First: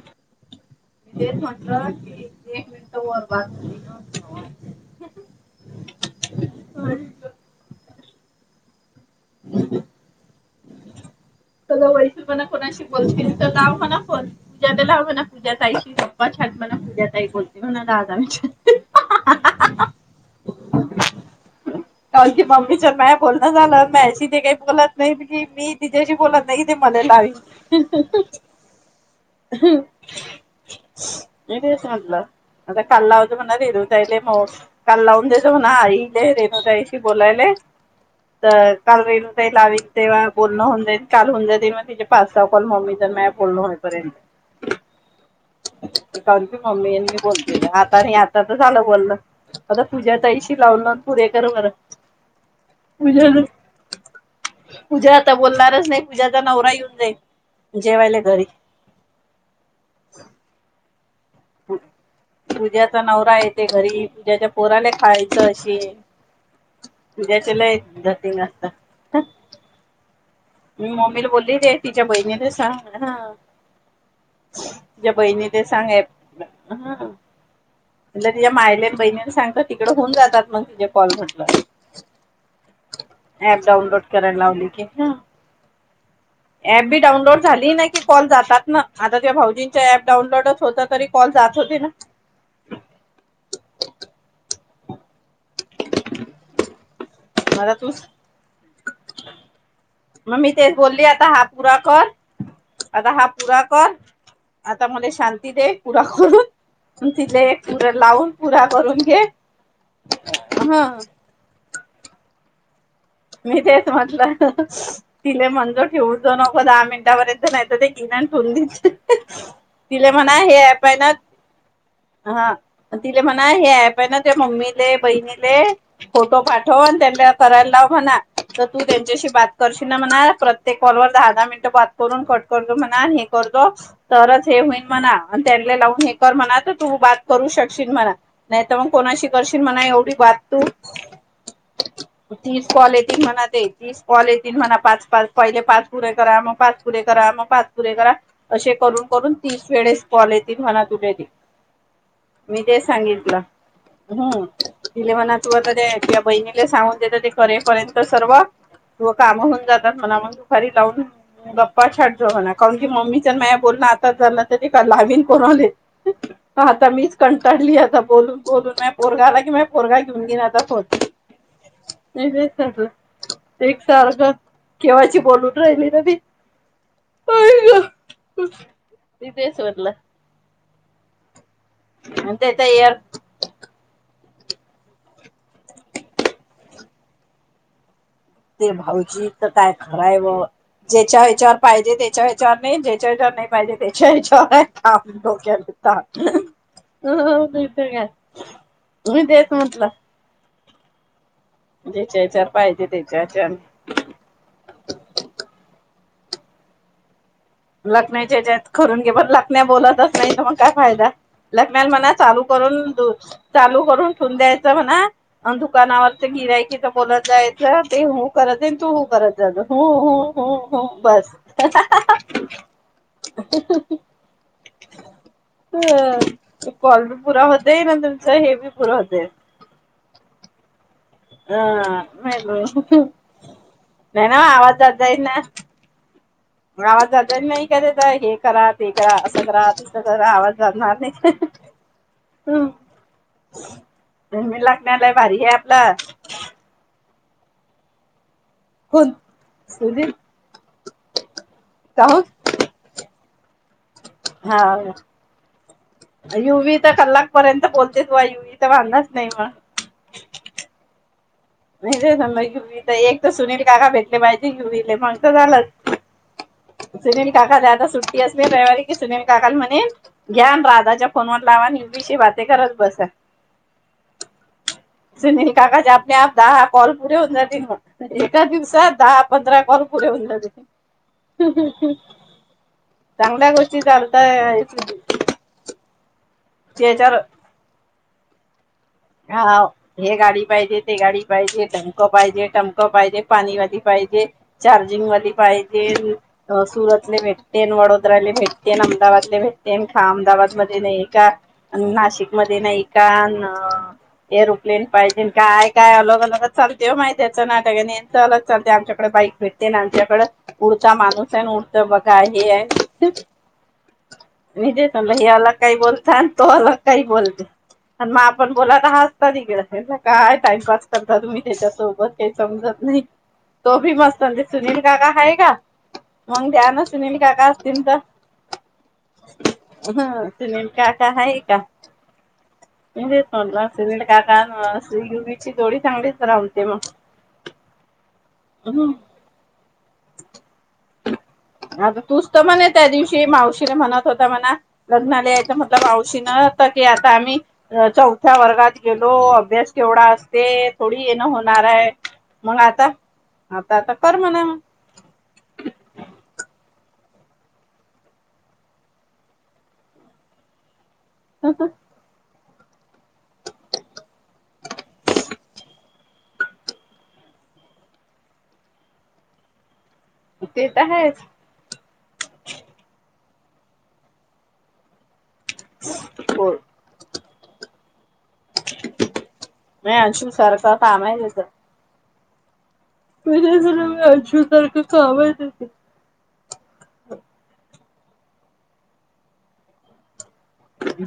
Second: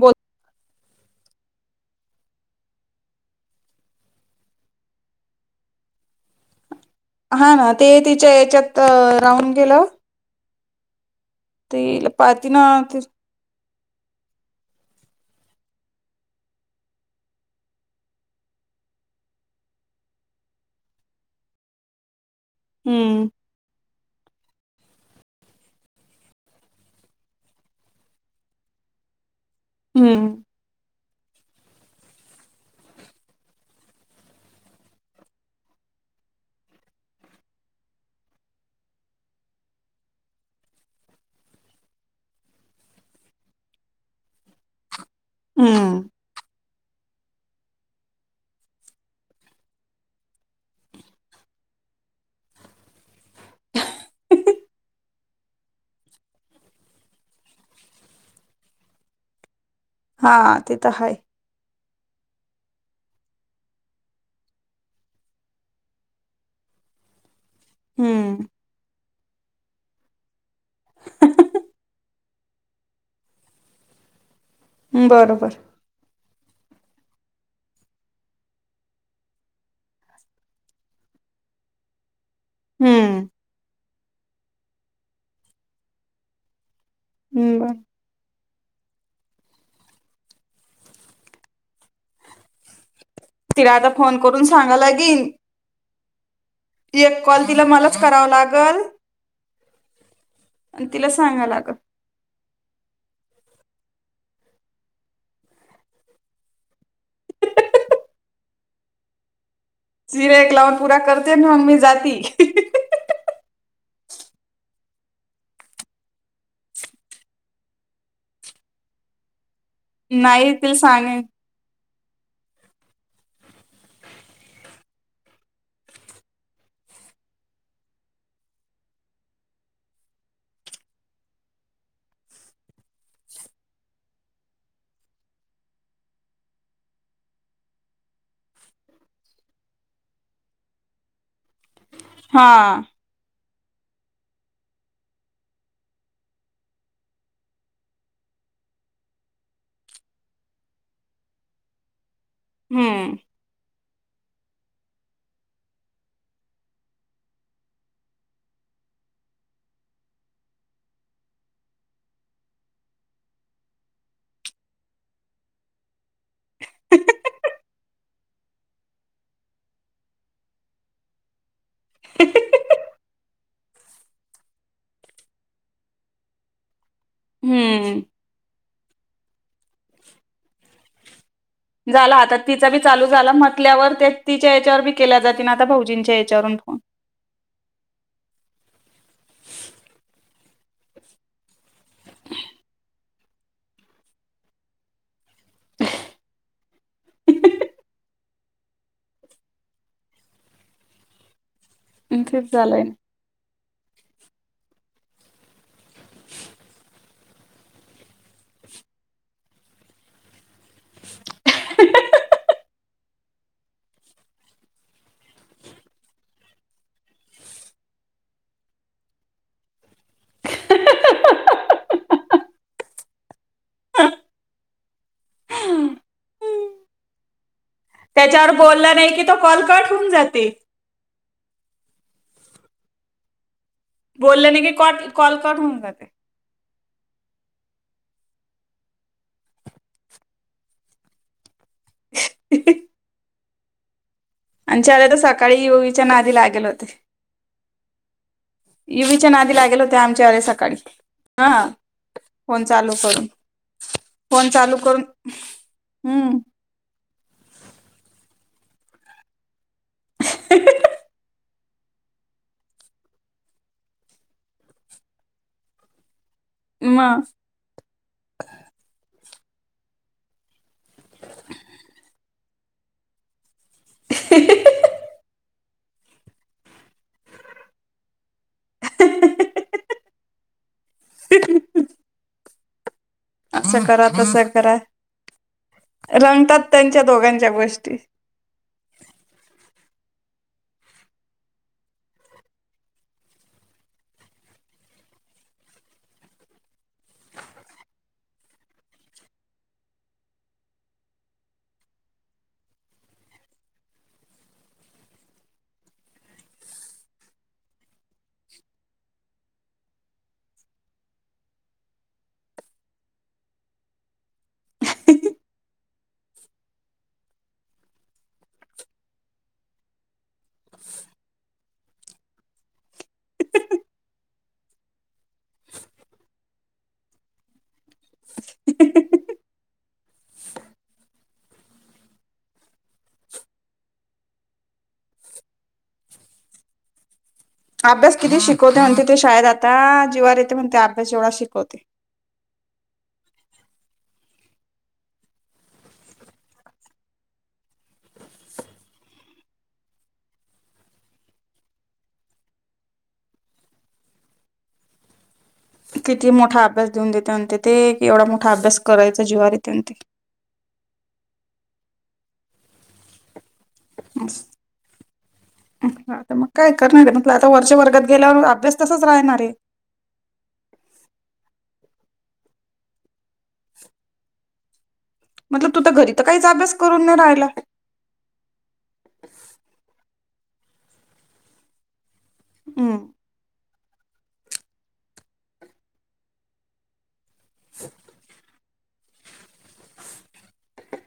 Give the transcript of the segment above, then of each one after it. बोल. म ते म्हट की एक मिनटरबा हो [inaudible] वर हा ना ते तिच्या याच्यात राहून गेल. त वै पणा पाती ना कोणाशी ते. बोलतील तर का होणा. पूजा बला होव ना पूजा ता शबा छड म ना पूजा ता बते म्ह ना द आजही. [inaudible] [unintelligible] काली मम्मीच्या म हम्म बोलण झालं म अशी ते काय बोलत नाही की मी तिच्याशी बोलत नाही ते मले लावील. हम्म मी तेच म्हटलं. आता काल लावुन देजो म्हणा रेणुताईले काल लाऊन देजो म्हणा आईले रेणु होता यायशी बोलायले. तर काल रेणुताई लावीण तेव्हा बोलणं होऊन जाईल काल होऊन जातील मग तिचे पाच सहा कॉल मम्मी [unintelligible] [unintelligible] हम्म. काकी मम्मी यांनी मी बोलते आता आता तर झालं बोललं आता पुजा ताईशी लावुन लावुन पुरे कर बर पूजा, पूजा आता बोलणारच नाही पूझ्याचा नवरा येऊन जाई जेवायले घरी. हा ते तर हाय. पुज्याचा नवरा येते घरी पूज्याच्या पोराला खायचं असेल. [inaudible] त्याचे लय झनझट हम्म असता. मी मम्मीला बोलली रे तिच्या बहिणी ले सांग ह. तुझ्या बरोबर बहिणीले आग ऍप म्ह तिच्या्या मायले बहिणीने सांगत तिकड होऊन जातात मग तिझ कॉल म्हटलं हम्म ऍप डाउनलोड करायला लावली की ह ऍप बी डाउनलोड हम्म, बर झाली नाही की कॉल जातात ना आता तेव भाऊजींच्या ऍप डाउनलोडच होत तरी कॉल जात होते ना. तिला आता फोन करून सांगा लागेल. ह [inaudible] ते एक कॉल तिला मलाच कराव लागल. मग मी तेच आणि बोलली तिला आता हा सांगा लागल पुरा कर आता हा पुरा कर आता मध्ये शांती दे पुरा करून. तिले एक पारा लावून पुरा करून घे. तिले एक लावून ह पुरा करती म्हग मी जाती. मी तेच म्हटलं तिले म्हणजो ठेवजो नको दहा मिनिटापर्यंत नाही तर ते घीन [unintelligible] तिले म्हणा नाही हे तिला ऍप आहेन. सांगेन हा तिले म्हणा हे ऍप आहे ना त्या मम्मीले बहिणीले फोटो पाठव. पण त्यांना करायला लाव. म्हणा तर तू त्यांच्याशी बात करशील ना म्हणा प्रत्येक कॉलवरर दहा दहा मिनिटं बात करून कट करत म्ह हे करजो तरच हे होईल म्हणा त्यांना लावून हे कर म्हणा तर तू बात करू शकशील. मला नाही तर मग कोणाशी करशील म्हणा एवढी बात तू [inaudible] हा तीस कॉल येतील म्हणाते. तीस कॉल येतील म्हणा पाच, पाच पहिले पाच पुरे करा मग, पाच पुरे करा मग, पाच पुरे करा असे. करून करून तीस वेळेस कॉल त म्हणा तुझा ते. [unintelligible] मी ते हम्म सांगितलं. हुं तिले म्हणा तू आता ते बहिणीला सांगून देत ते करे प्रयत्न सर्व. तू काम होऊन जातात म्हणा मग दुपारी लावून गप्पा छाटजो म्हणा. काऊन की मम्मीच्या माया बोल आता झालं त का लावीन कोणाले. आता मीच कंटाळली. बोलून बोलून माय पोरगा आला की, मया पोरगा घेऊन घेईल आता फोन. [unintelligible] एक सारख केव्हाची बोलून राहायली ना मी. हुम्म मी ते सोडल. झाला आता त्याचा तिचा बी एअर चालू झाला म्हटल्यांवर ते तिच्या याच्यावर बी केल्या जातील ना आता भाऊजींच्या याच्यांवरून फोन ते भाऊजी तर काय खराय व ज्याच्या हचार पाहिजे त्याच्या ह्याच्यावर नाही जे ज्याच्यावर नाही पाहिजे त्याच्या याच्यावर काम डोक्या ला ताप हं हं मीळते गॅस मी तेच म्हटलं. ज्याच्यायाच्यावर तेच झालंय पाहिजे त्याच्या याच्यावर लखनाच्या ह्याच्यात करून घे, पण लखण्या बोलतच नाही तर मग काय फायदा. लाखाण्याला म्हणा चालू करून दु चालू करून ठेवून द्यायचं म्हणा दुकानावरच [inaudible] [unintelligible] हं काॅल पुरा होत तेनंतरच त्याच्यावर हे बी पुर बोलला नाही की होते. तो कॉल कट होऊन जाते हा मैलो न्या बोललं नाही की आवाजात कॉट जाई कॉल ना. कट होऊन जाते मग आवाज जात जात [inaudible] की त्याचा हे करा ते करा असं करा तसं करा आवाज जाणार नाही हुम्म नीं आमचे लखण्या आले लयी तर भारी आहे सकाळी आपला. युवीच्या नादी लागेल होते कोण युवीच्या नादी लागेल होत्या सुधीर आमच्यावर वेळी सकाळी हा काहून फोन चालू करून, फोन चालू करून हा हम्म युवी तर कलाक [unintelligible] [inaudible] पर्यंत बोलते त युवी तर अदांज नाही मला. [unintelligible] [unintelligible] नाही म घवी तर एक तर सुनील काका भेटले माहिजे घ्युवीले मग तर झालंच [unintelligible] मग सुनील काका ज्यादा सुट्टी असेल रविवारी सुनील काका म्हणे ज्याञ [unintelligible] रा दादाच्या फोन वर लावा आणि युबीशी बाते करत बसा. ह [unintelligible] सुनील काका च्या आपने आप दहा ह कॉल पुरे होऊन जातिल मग. तर दिवसात दहा पंधरा काॅल पुरे होऊन जातील. चांगल्या गोष्टी असं करा तसं चालताय करा रंगतात त्यांच्या त्याच्यावर दोघांच्या गोष्टी. हा हे गाडी पाहिजे ते गाडी पाहिजे तमक पाहिजे टमक पाहिजे पाणी गाड़ी पाहिजे. चार्जिंगवाली पाहिजे अ सुरतले भेटते, बडोद्याला भेटते अहमदाबादले भेटते का? अहमदाबादमध्येध्ये नाही का? नाशिकमध्येध्ये नाही का एरोप्लेन पाहिजे काय काय अलग अलगच चालते माहीत त्याच नाटक आणी ह्याचं अलग चालते आमच्या बाईक भेटते ना आमच्याकडं उडता माणूस आहे उडतं गं बघा हे आहे [inaudible] मी जेे अलग काय बोलताय, तो अलग काय बोलते आणि मग आपण बोलाता ह असता तिकडे काय टाइमपास करता तुम्ही त्याच्या सोबत तेच समजत नाही. तो भी मस्त सुनील काका हाय का? मग दया ना सुनील काका असतील तर ह ते नेमका आका आहे का? म्हणजे आम सुनिल काकाची सुई ची चांगलीच जोडी रमते मग अभ्यास किती शिकवता म्हणते ते शाळेत आता जीवावर येते म्हणते अभ्यास शिकवते. आता तूच तर मने त्या दिवशी मावशीला म्हणत होता म्हणा, लग्नाला यायच म्हटलं मावशी नत की आता आम्ही चौथ्या वर्गात गेलो, अभ्यास केवढा असते, थोडी येण होणार आहे, मग आ आता, आता, आता कर म्हणा मग [inaudible] किती मोठा अभ्यास देऊन देतेन ते, एवढा मोठा अभ्यास करायचा जिवारी येते ते [inaudible] हो [unintelligible] मस! आता मग काय करणार म्हतलं, आता वरच्या वर्गात गेल्यावर अभ्यास तसाच राहणार ए ते त आहेच. मतलब तु त घरी त काहीच हो अभ्यास करून नाही राहिला. सारख काम आहे तेच हम्म म्ह झा म आूसारखं काम आहेऽऽ [unintelligible]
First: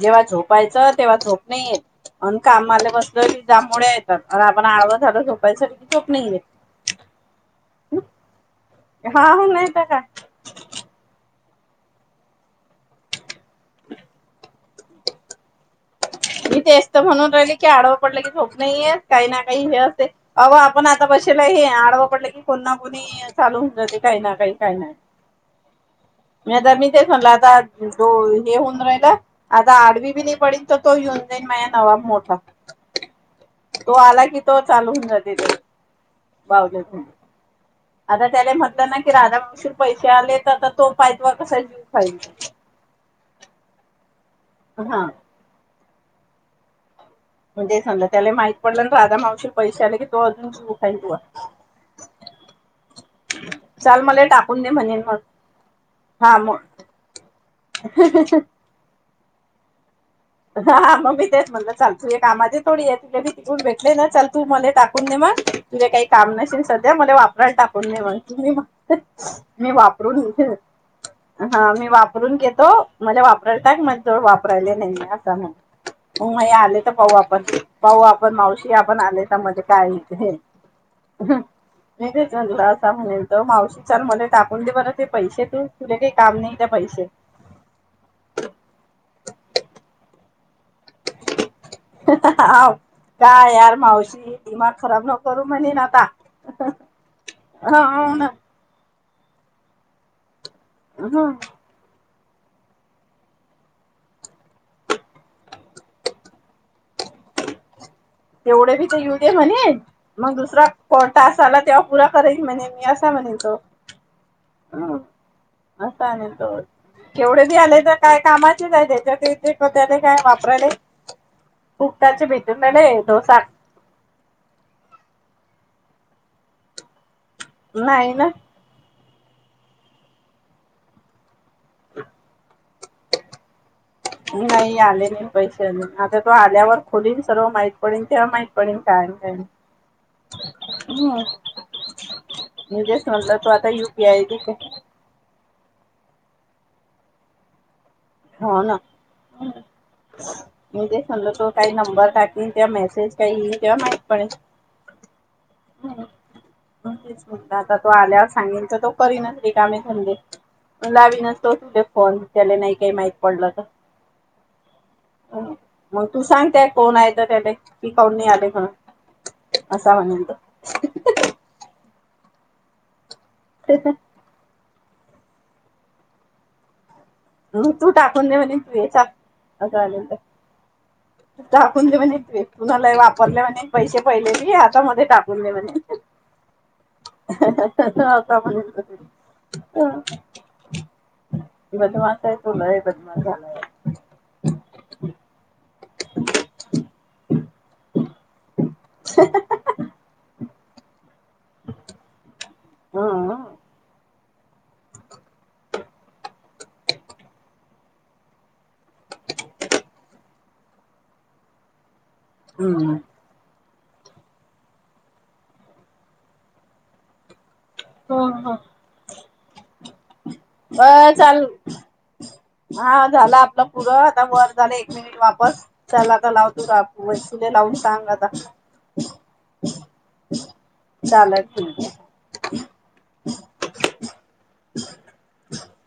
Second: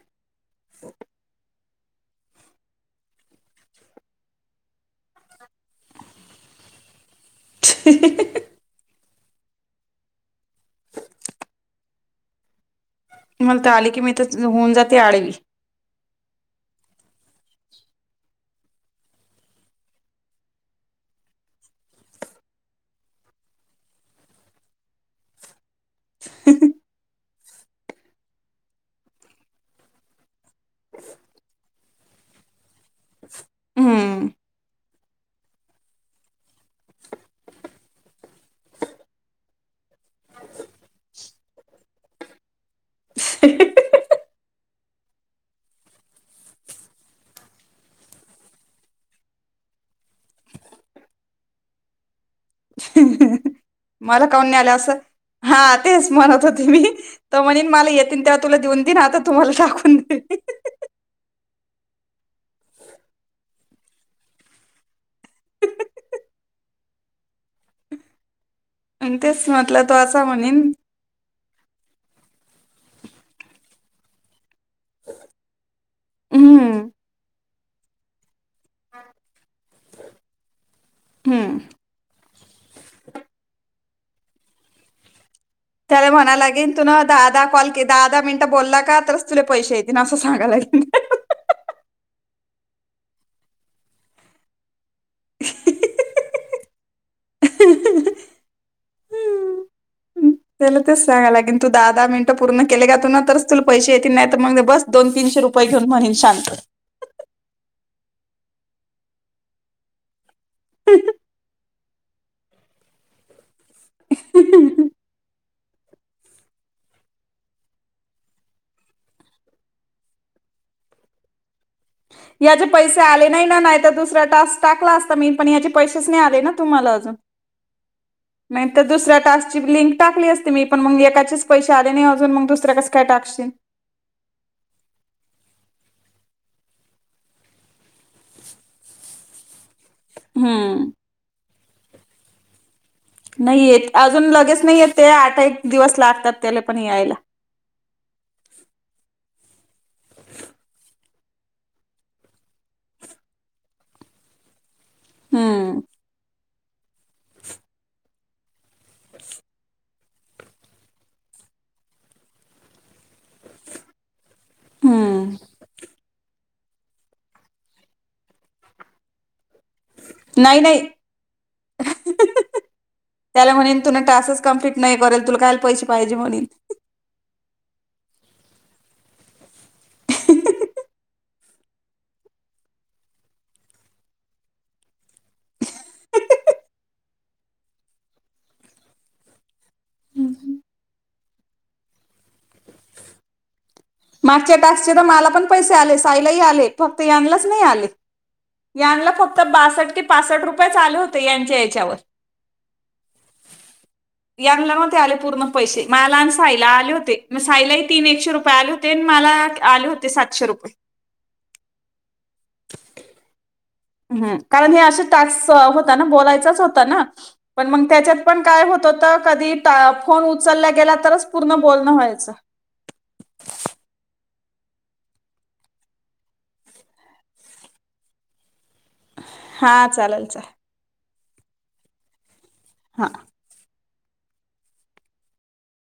जेव्हा झोपायचं तेव्हा झोप नाही येत आणि कामाला बसल कि जांभोळ्या येतात, आणि आपण आडव झालं झोपायसाठी की झोप नाहीयेत [unintelligible] हा नाही त काय? मला त आले की मी त होऊन जाते आडवी. मी तेच तर म्हणून राहिले की आडव, पडलं की झोप नाहीे ऐत, काही ना काही हे असते, अव आपण आता ब शेल हे आडवा पडले की कोण ना कोणी चालू होऊन जाते काही ना काही काही ना [inaudible] मे आता मी तेच म्हणलं आता, हे होऊन राहिल आता आडवी बी नाही पडीन त तो ये ऊन जाईन माया नवाब मोठा तो आला हम्म की तो चालु होऊन जाते, बावल्या ठिऊन. आता त्याले म्हटलं ना कि राधा मावशी ल पैसे आले तर तर आता तो पायतवर कसा जीव खायील [unintelligible] हा! म्हणजे समजा त्याला माहित पडलं न राधा मावशील पैसे आले की तो अजून जीऊ खायी ल तुवा [inaudible] [unintelligible] मला काहुन नाही टाकून दे आलंय असं म्हणेन मग हां तेच हा म्हणत होते मी मग तो म्हनीन माला येतीन तेव्हा तुला देऊन देईन आता तु माला टाकून देईन. हा हा मग मी तेच म्हणलं चालतू एक कामाची थोडी हेल्प केली तिकून भेटले ना चाल तू मले टाकून दे म आ तुझ्या काही काम नसेल सध्या, मले वापराला टाकून दे मग आणि तेच मी म्हटलं तो वापरू असा न म्हणेन हां मी वापरून घेतो, मले वापरायला टाक, मज जवळ वापरायले नाही असं मग माये आले हम्म तर पाऊ आपण, पाऊ आपण मावशी आपण आले तर माझे काहीच हूं! हम्म चांगला असा म्हणेल त मावशी चाल मले टाकून दे बर ते पैसे तू तुला त्याला काही म्हणा काम नाही त्या लागेन तु न पैसे दहादा, कॉल के दहादा मिनिटं बोलला का, तरच तुले पैसे येतीलं असं सा सांगालाय हाव काय यार मावशी दीमाग खराब नको करू म्हनेन आता, आ हो ना. त्याला तेच सांगयला ह लागिन तु दहा, दहा मिन ट पूर्ण केले का तुन, तरच तुला पैसे येतील, नाही तर मग बस दोन, तीनशे रुपये घेऊन म्हनीन शांत [inaudible] तेवढे भी त येऊ दे म्हणे, मग दुसरा कोल टास आला तेव्हा पुरा करेल म्हणे मी, असा म्हणेन तो अ असा नी तो केवढे बी आले य त काय कामाचेच आहे त्याच्या ते त्याले काय वापराले. खूप त्याचे भेटून याचे नाही ना पैसे येत आले नाही ना नाही तर दुसरा टास्क टाकला असता मी पण याचे पैसेच नाही आले ना तुम्हाला अजून. नाही ना नाहीतर दुसऱ्या टास्ची लिंक टाकली असती मी पण मग येकाचीच पैसे आले नाही अजून मग दुसर कस काय टाकशीन नाही आले नाही पैसे अजून आता तो आल्यावर खोलीन सर्व माहित पडीन तेव्हा माहीत पडीन काय न काही नाही. हम्म! [inaudible] म्हणलं तो नाही आता येत युपीआय अजून लगेच नाही येत ते आठ एक दिवस लागतात त्याला पण यायला. हो ना. [inaudible] मी ते समलो तो काही नंबर टाकीेन तेव्हा मेसेज काही इन तेव्हा माहीत पडीन. हम्म. तेच म्हणल आता तो आल्यावर सांगेन तर तो करीन रिकामे धंदे. लावी नसतो तुले फोन. त्याला नाही कायी माहित पडलं त. हम्म मग तू सांग त्यास कोण आहे तर त्याले ती काउन नाही आली म्हणून. असा म्हणेल तो. नाही नाही त्याला म्हणेन तुन टासच कंप्लीट नाही करेल तुला कायल पैसे पाहिजे म्हणेन. ह तू टाकून दे म्हणे तू याचा टाकून दे म्हणे कुणाला वापरले म्हणे पैसे पहिलेले बी हातामध्ये टाकून दे म्हणे. आता म्हनेन तो की बदमास आहे तो लय बदमास झालाय. मागच्या टास्कचे तर मला पण पैसे आले आई ला ही आले फक्त यानलाच नाही आले यानला फक्त बासट ते पासट रुपयेच आले होते यांच्या येच्यावर. हम्म यांनला नवते आले पूर्ण पैसे मला आणि साईला आले होते म साईलाही तीन एकशे रुपये आले होते. मला आले होते सातशे रुपये. हम्मम. हम् कारण हे असे टास्क होता ना बोलायचाच होता ना. पण मग त्याच्यात पण काय होत होत कधी टा- फोन उचलला गेला अ तरच चाल पूर्ण बोलणं व्हायचं हा झाला आपलं पुरं आता वर झाले एक मिनिट [inaudible] वापस चल आता लाव तुला वयसूले लावून सांग आता. हा चालेल चालेल चालेल ठीकये [inaudible] हा. [inaudible]